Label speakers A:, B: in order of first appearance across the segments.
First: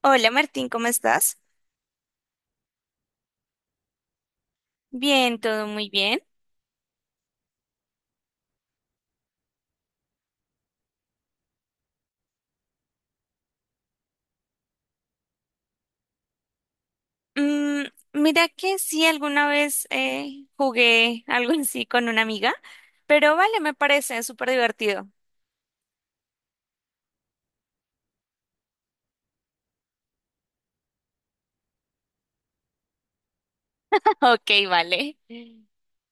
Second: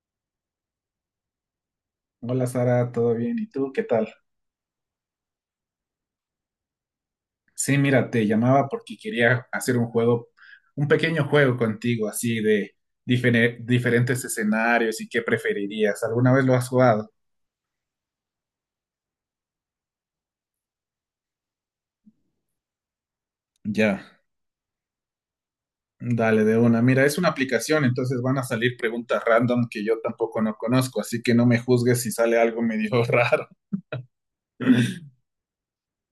A: Hola Martín, ¿cómo estás?
B: Hola Sara, ¿todo bien? ¿Y tú qué tal?
A: Bien, todo muy bien.
B: Sí, mira, te llamaba porque quería hacer un juego, un pequeño juego contigo, así de diferentes escenarios y qué preferirías. ¿Alguna vez lo has jugado?
A: Mm, Mira que sí, alguna vez jugué algo así con una amiga, pero vale, me
B: Ya,
A: parece súper divertido.
B: dale de una. Mira, es una aplicación, entonces van a salir preguntas random que yo tampoco no conozco, así que no me juzgues si sale algo medio raro.
A: Ok, vale.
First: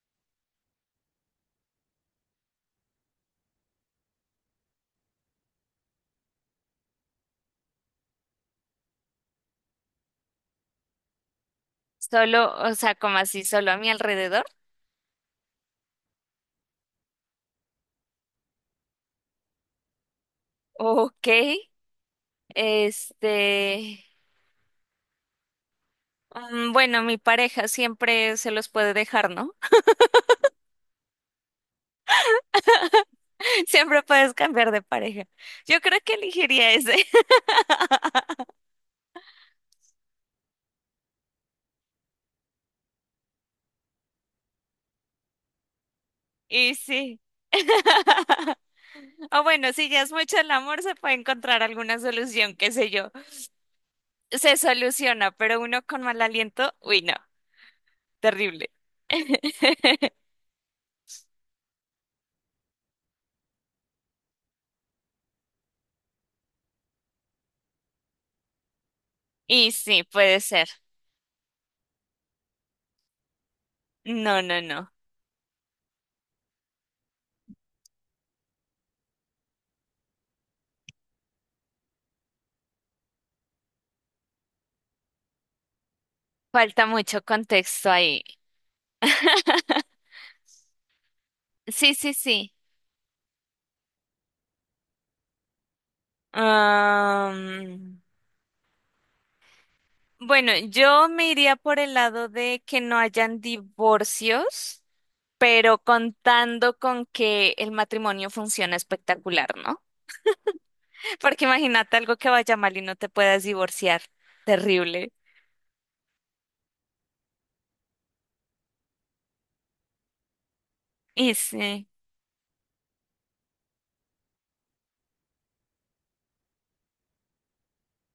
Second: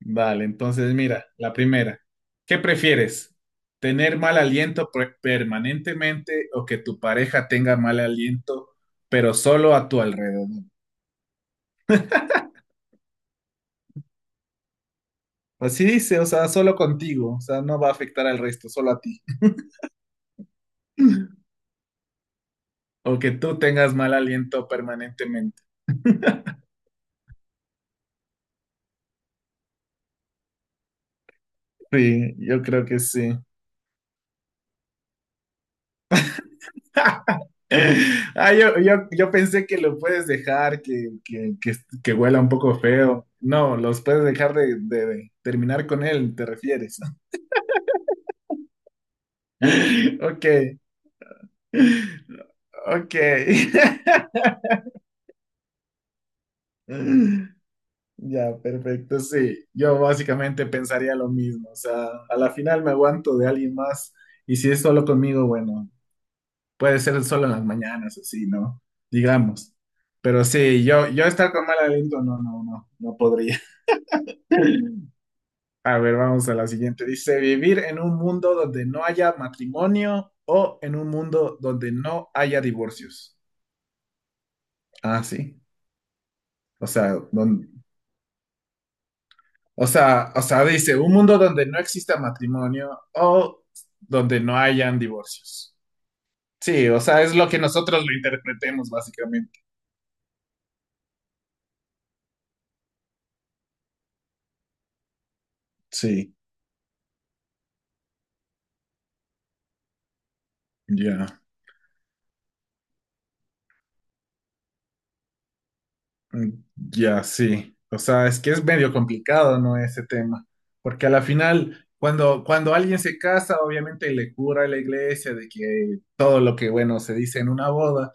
B: Vale, entonces mira, la primera. ¿Qué prefieres? ¿Tener mal aliento permanentemente o que tu pareja tenga mal aliento, pero solo a tu alrededor?
A: Solo, o sea, como así, solo a mi alrededor.
B: Así dice, o sea, solo contigo, o sea, no va a afectar al resto, solo a ti.
A: Ok,
B: O que tú tengas
A: este...
B: mal aliento permanentemente.
A: Bueno, mi pareja siempre se los puede dejar, ¿no?
B: Sí, yo creo que sí.
A: Siempre puedes cambiar de pareja. Yo creo que elegiría ese.
B: Ah, yo pensé que lo puedes dejar, que huela un poco feo. No, los puedes dejar de terminar con él, ¿te
A: Y
B: refieres?
A: sí. O bueno, si ya es mucho
B: Ok,
A: el amor, se puede encontrar alguna solución, qué sé yo.
B: ok.
A: Se soluciona, pero uno con mal aliento, uy, no,
B: Ya,
A: terrible.
B: perfecto, sí. Yo básicamente pensaría lo mismo. O sea, a la final me aguanto de alguien más y si es solo conmigo, bueno, puede ser solo en las mañanas, así, ¿no?
A: Y
B: Digamos.
A: sí, puede
B: Pero
A: ser.
B: sí, yo estar con mal aliento, no, no, no, no podría.
A: No, no, no.
B: A ver, vamos a la siguiente. Dice, vivir en un mundo donde no haya matrimonio o en un mundo donde no haya divorcios. Ah, sí.
A: Falta
B: O sea,
A: mucho
B: don-
A: contexto ahí.
B: O sea, dice, un mundo donde no
A: Sí, sí,
B: exista
A: sí.
B: matrimonio o donde no hayan divorcios. Sí, o sea, es lo que
A: Am,
B: nosotros lo interpretemos básicamente.
A: bueno, yo me iría por el lado de que no hayan divorcios, pero
B: Sí,
A: contando con que el matrimonio funciona espectacular, ¿no?
B: ya.
A: Porque imagínate algo que vaya mal y no te puedas divorciar. Terrible.
B: Ya, sí. O sea, es que es medio complicado, ¿no? Ese tema. Porque a la
A: Y
B: final,
A: sí,
B: cuando alguien se casa, obviamente le cura a la iglesia de que todo lo que, bueno, se dice en una boda.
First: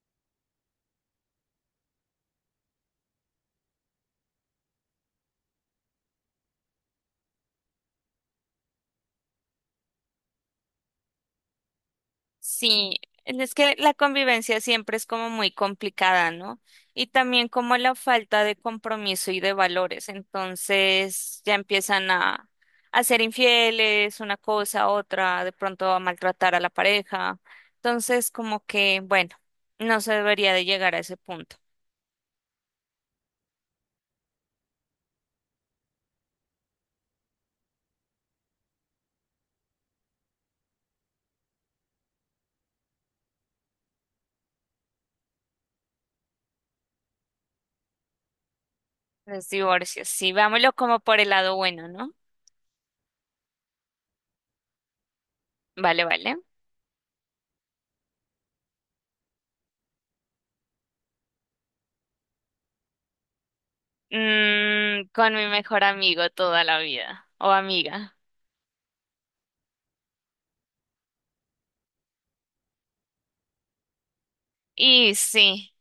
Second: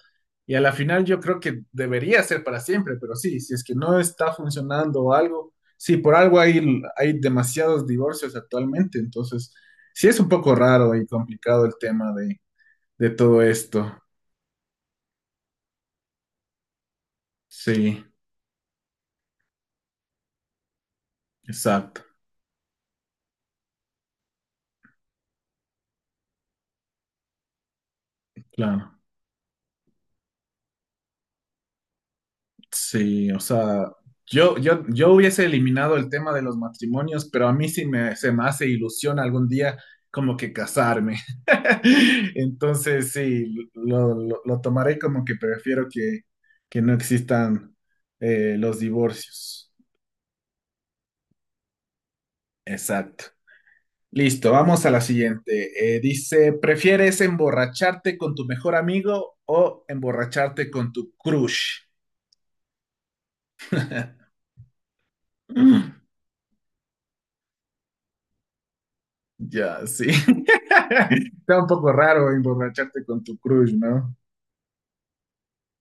B: Y a la final yo creo que debería ser para siempre, pero sí, si es que no está funcionando o algo, sí, por algo hay, hay demasiados divorcios actualmente. Entonces, sí es un poco raro y complicado el tema
A: sí,
B: de todo
A: es que
B: esto.
A: la convivencia siempre es como muy complicada, ¿no? Y también como la
B: Sí,
A: falta de compromiso y de valores. Entonces ya
B: exacto,
A: empiezan a, a ser infieles, una cosa, otra, de pronto a maltratar a la pareja. Entonces, como
B: claro.
A: que, bueno, no se debería de llegar a ese punto.
B: Sí, o sea, yo hubiese eliminado el tema de los matrimonios, pero a mí sí me, se me hace ilusión algún día como que casarme. Entonces, sí, lo tomaré como que prefiero que no existan los
A: Los
B: divorcios.
A: divorcios, sí, vámonos como por el lado bueno, ¿no?
B: Exacto. Listo, vamos a la siguiente.
A: Vale, vale.
B: Dice, ¿prefieres emborracharte con tu mejor amigo o emborracharte con tu crush?
A: Con mi mejor amigo toda la vida o amiga.
B: Ya, sí. Está un poco raro emborracharte con tu crush, ¿no?
A: Y sí,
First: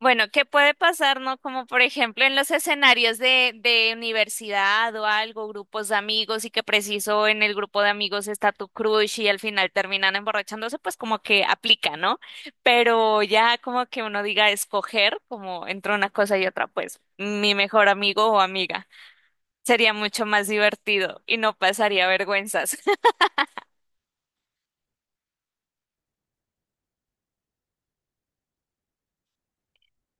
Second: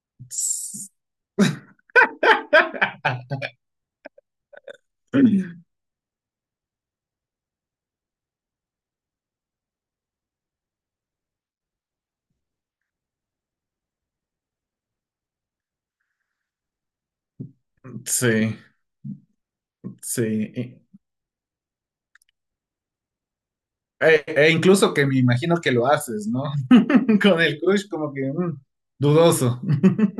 A: bueno, ¿qué puede pasar, no? Como por ejemplo en los escenarios de universidad o algo, grupos de amigos y que preciso en el grupo de amigos está tu crush y al final terminan emborrachándose, pues como que aplica, ¿no? Pero ya como que uno diga escoger, como entre una cosa y otra, pues mi mejor amigo o
B: Sí,
A: amiga. Sería
B: sí.
A: mucho más
B: E,
A: divertido y no pasaría vergüenzas.
B: e incluso que me imagino que lo haces, ¿no? Con el crush como que mm, dudoso.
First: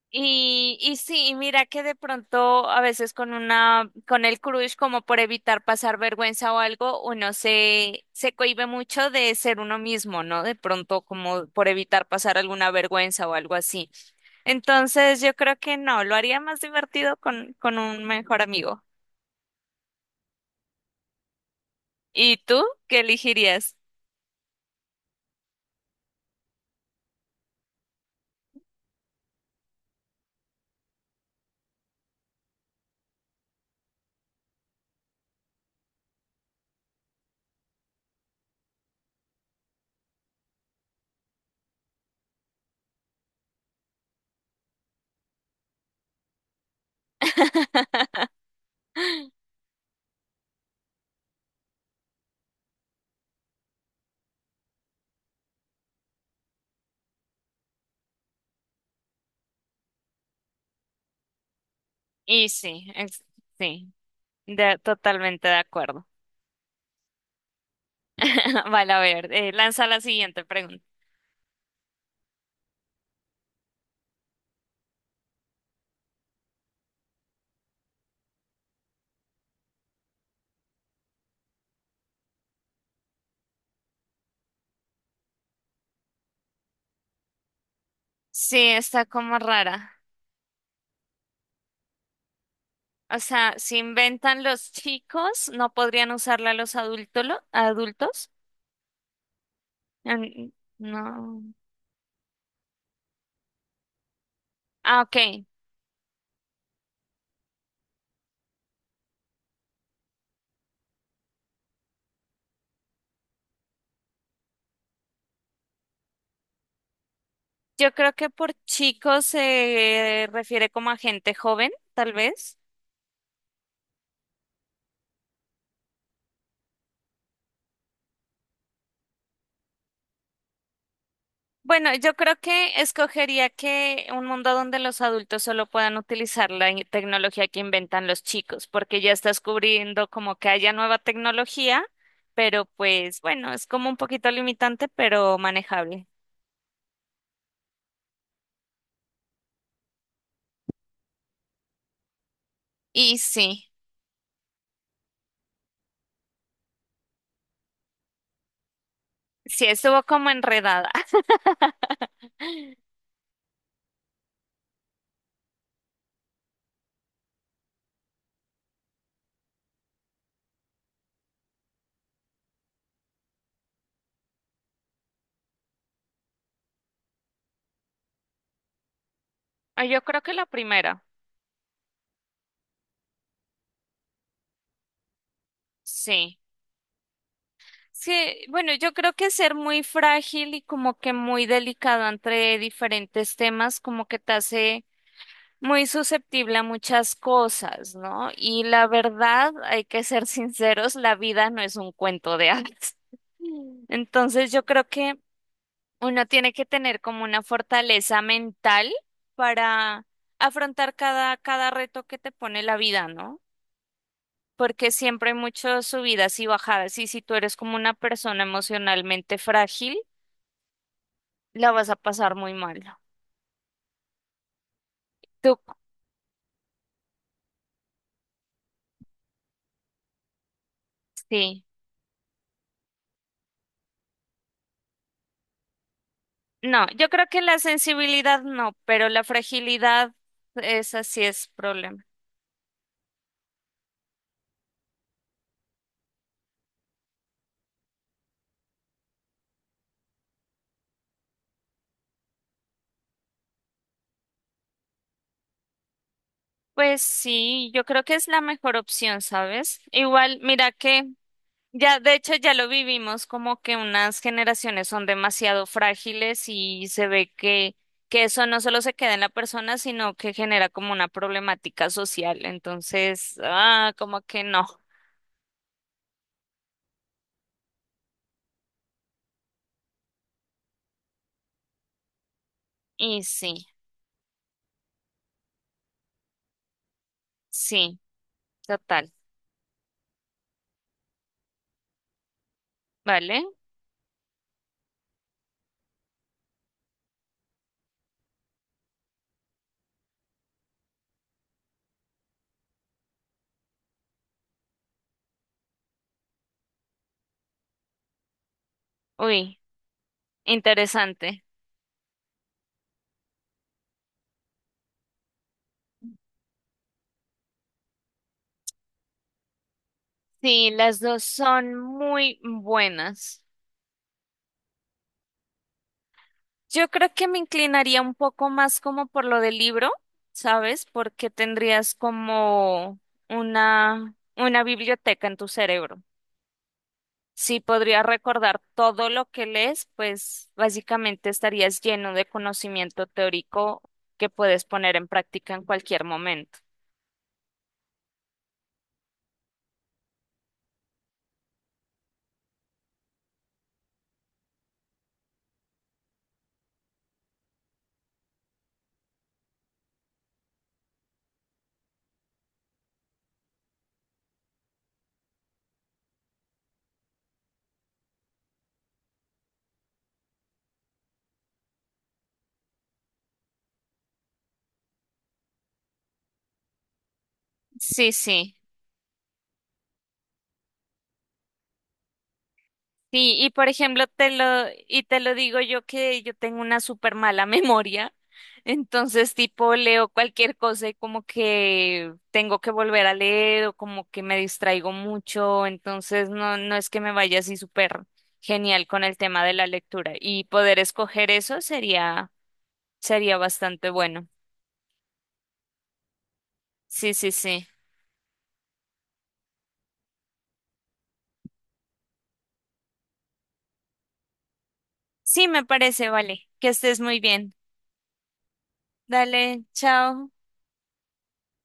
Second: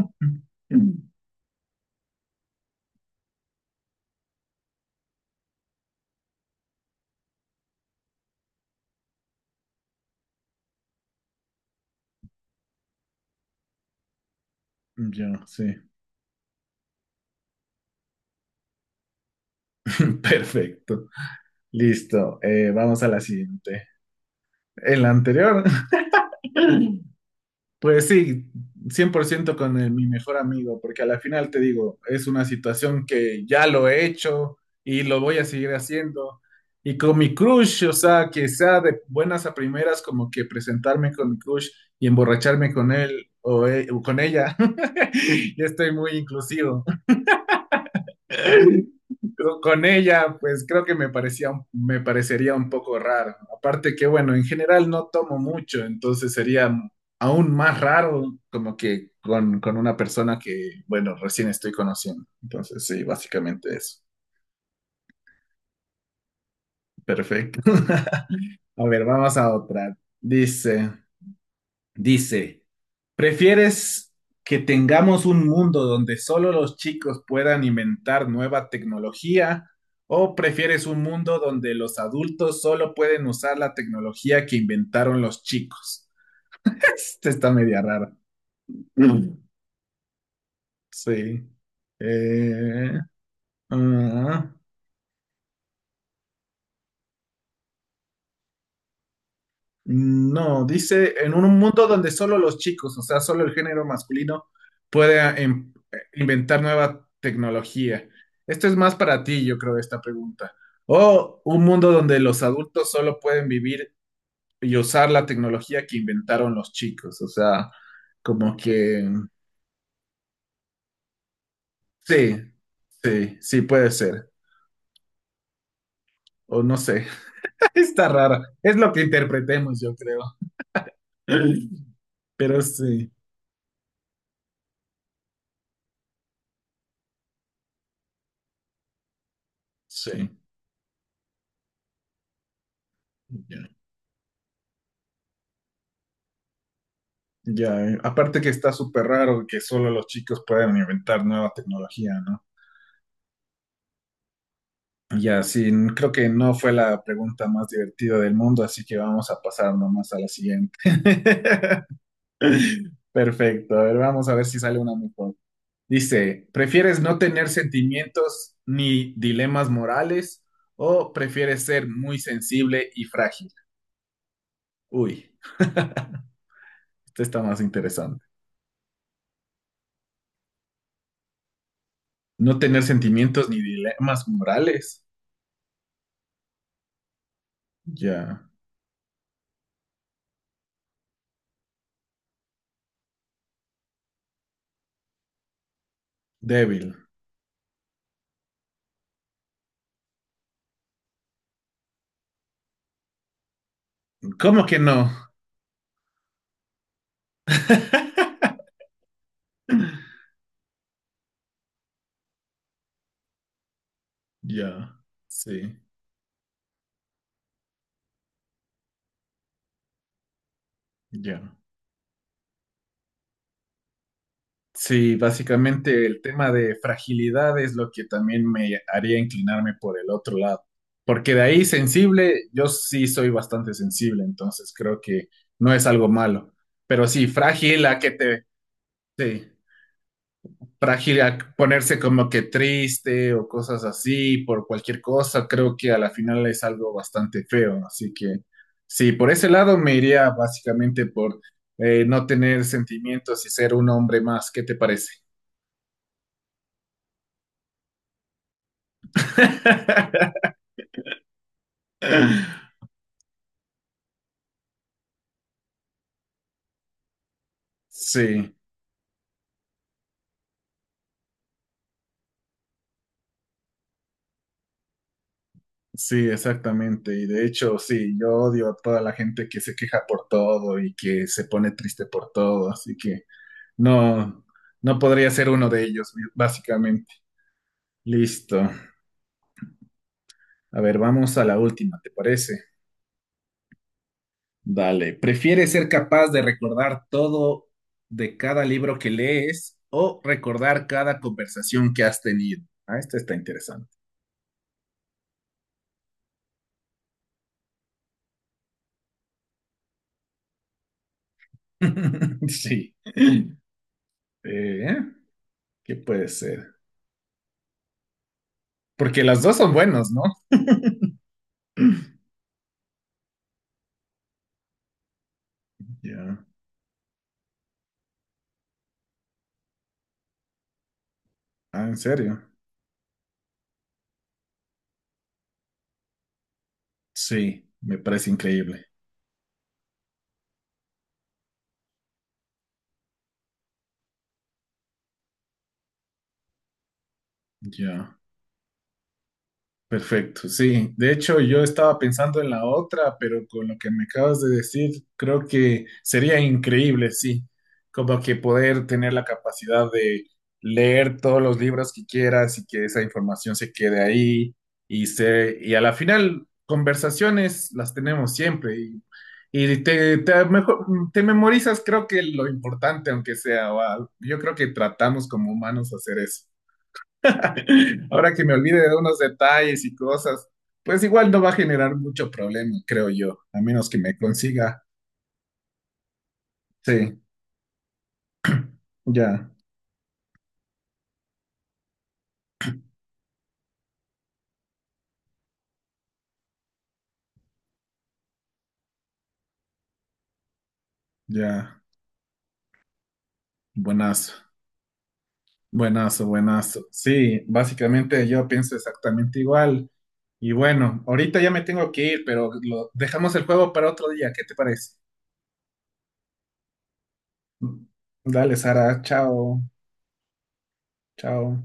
A: Y sí, y mira que de pronto a veces con una, con el crush, como por evitar pasar vergüenza o algo, uno se cohíbe mucho de ser uno mismo, ¿no? De pronto como por evitar pasar alguna vergüenza o algo así. Entonces yo
B: Ya,
A: creo
B: sí.
A: que no, lo haría más divertido con un mejor amigo.
B: Perfecto.
A: ¿Y
B: Listo.
A: tú qué
B: Vamos a la
A: elegirías?
B: siguiente. En la anterior pues sí, 100% con mi mejor amigo, porque a la final te digo, es una situación que ya lo he hecho y lo voy a seguir haciendo. Y con mi crush, o sea, que sea de buenas a primeras, como que presentarme con mi crush y emborracharme con él o con ella. Ya estoy muy inclusivo. con ella, pues creo que me parecería un poco raro. Aparte que, bueno, en general no tomo mucho, entonces sería aún más raro como que con una persona que, bueno, recién estoy conociendo.
A: Y
B: Entonces,
A: sí,
B: sí,
A: es-
B: básicamente
A: sí,
B: eso.
A: totalmente de acuerdo.
B: Perfecto. A
A: Vale, a
B: ver,
A: ver,
B: vamos a
A: lanza
B: otra.
A: la siguiente pregunta.
B: Dice, ¿prefieres que tengamos un mundo donde solo los chicos puedan inventar nueva tecnología o prefieres un mundo donde los adultos solo pueden usar la tecnología que inventaron los chicos? Esta está media rara.
A: Sí, está
B: Mm.
A: como rara.
B: Sí. Eh,
A: O sea, si inventan
B: ah.
A: los chicos, no podrían usarla los adultos, adultos. En-
B: No, dice en
A: No.
B: un mundo donde solo los chicos, o sea, solo el género masculino,
A: Ah,
B: puede
A: ok.
B: inventar nueva tecnología. Esto es más para ti, yo creo, esta pregunta. O un mundo donde los adultos solo pueden vivir y usar la tecnología que inventaron los chicos. O sea,
A: Yo creo que por
B: como que
A: chicos se refiere como a gente joven, tal
B: sí,
A: vez.
B: sí puede ser. O no sé, está rara. Es lo que interpretemos, yo creo.
A: Bueno, yo creo
B: Pero
A: que
B: sí,
A: escogería que un mundo donde los adultos solo puedan utilizar la tecnología que inventan los chicos, porque ya estás cubriendo
B: sí.
A: como que haya nueva tecnología, pero pues bueno, es
B: Ya.
A: como un poquito limitante, pero manejable.
B: Ya, aparte que está súper raro que solo los chicos puedan inventar nueva tecnología, ¿no?
A: Y sí,
B: Ya, sí, creo que no fue la pregunta más divertida del mundo, así que vamos a
A: sí
B: pasar
A: estuvo
B: nomás a la
A: como
B: siguiente.
A: enredada.
B: Perfecto, a ver, vamos a ver si sale una mejor. Dice, ¿prefieres no tener sentimientos ni dilemas morales o prefieres ser muy sensible y frágil? Uy, esto está más interesante.
A: Ah, yo creo que la primera,
B: No tener sentimientos ni dilemas morales.
A: sí. Sí,
B: Ya,
A: bueno, yo creo que ser muy frágil y como que muy delicado entre diferentes temas, como que te hace muy susceptible a
B: débil.
A: muchas cosas, ¿no? Y la verdad, hay que ser sinceros, la vida no es un cuento de hadas. Entonces, yo
B: ¿Cómo que
A: creo
B: no?
A: que uno tiene que tener como una fortaleza mental para afrontar cada reto que te pone la vida, ¿no? Porque
B: Ya,
A: siempre hay
B: sí,
A: muchas subidas y bajadas y si tú eres como una persona emocionalmente frágil,
B: ya.
A: la vas a pasar muy mal.
B: Sí,
A: Tú,
B: básicamente el tema de fragilidad es lo que también me haría inclinarme por el otro lado. Porque de
A: sí.
B: ahí sensible, yo sí soy bastante sensible, entonces creo que no es algo malo.
A: No,
B: Pero
A: yo creo
B: sí,
A: que la
B: frágil a que
A: sensibilidad
B: te...
A: no, pero la
B: Sí.
A: fragilidad esa
B: Frágil
A: sí
B: a
A: es
B: ponerse
A: problema.
B: como que triste o cosas así por cualquier cosa, creo que a la final es algo bastante feo. Así que sí, por ese lado me iría básicamente por no tener sentimientos y ser un hombre más. ¿Qué te parece?
A: Pues sí, yo creo que es la mejor opción, ¿sabes? Igual, mira que ya, de hecho, ya lo vivimos como que unas generaciones son demasiado frágiles y se ve que eso
B: Sí,
A: no solo se queda en la persona, sino que genera como una problemática social. Entonces, ah, como que no.
B: sí, exactamente. Y de hecho, sí, yo odio a toda la gente que se queja por todo y que se pone triste por todo. Así
A: Y
B: que
A: sí,
B: no, no podría ser uno de ellos, básicamente.
A: sí,
B: Listo.
A: total.
B: A ver, vamos a la última, ¿te parece?
A: ¿Vale?
B: Dale. ¿Prefieres ser capaz de recordar todo de cada libro que lees o recordar cada conversación que has tenido? Ah, esta está interesante.
A: Uy, interesante.
B: Sí. Eh, ¿Qué puede ser? Porque las dos son buenos, ¿no?
A: Sí, las dos son muy buenas.
B: Ya.
A: Yo creo que me inclinaría un poco más como por lo del libro, ¿sabes? Porque
B: Ah,
A: tendrías
B: ¿en serio?
A: como una biblioteca en tu cerebro. Si
B: Sí, me
A: podrías
B: parece
A: recordar
B: increíble.
A: todo lo que lees, pues básicamente estarías lleno de conocimiento teórico que puedes poner en práctica en cualquier momento.
B: Ya. Perfecto, sí. De hecho, yo estaba pensando en la otra, pero con lo que me acabas de decir, creo que sería increíble, sí. Como que poder tener la capacidad de leer todos los libros que quieras y que esa información se quede ahí y a la final, conversaciones las tenemos siempre y te, te, mejor- te memorizas, creo que lo importante, aunque sea, yo creo que tratamos como humanos hacer eso.
A: Sí,
B: Ahora que me
A: sí.
B: olvide de unos detalles y cosas, pues igual no va a generar mucho problema, creo
A: Sí,
B: yo,
A: y
B: a
A: por
B: menos que
A: ejemplo,
B: me consiga.
A: y te lo digo yo que yo tengo una súper
B: Sí,
A: mala memoria, entonces
B: ya,
A: tipo leo cualquier cosa y como que tengo que volver a leer o como que me distraigo mucho, entonces no, no es que me vaya así súper genial con el tema de la lectura y poder escoger eso
B: ya.
A: sería, sería bastante bueno.
B: Buenazo, buenazo, buenazo.
A: Sí, sí,
B: Sí,
A: sí.
B: básicamente yo pienso exactamente igual. Y bueno, ahorita ya me tengo que ir, pero dejamos el juego para otro día. ¿Qué te parece?
A: Sí, me parece, vale. Que estés muy bien.
B: Dale, Sara, chao,
A: Dale, chao.
B: chao.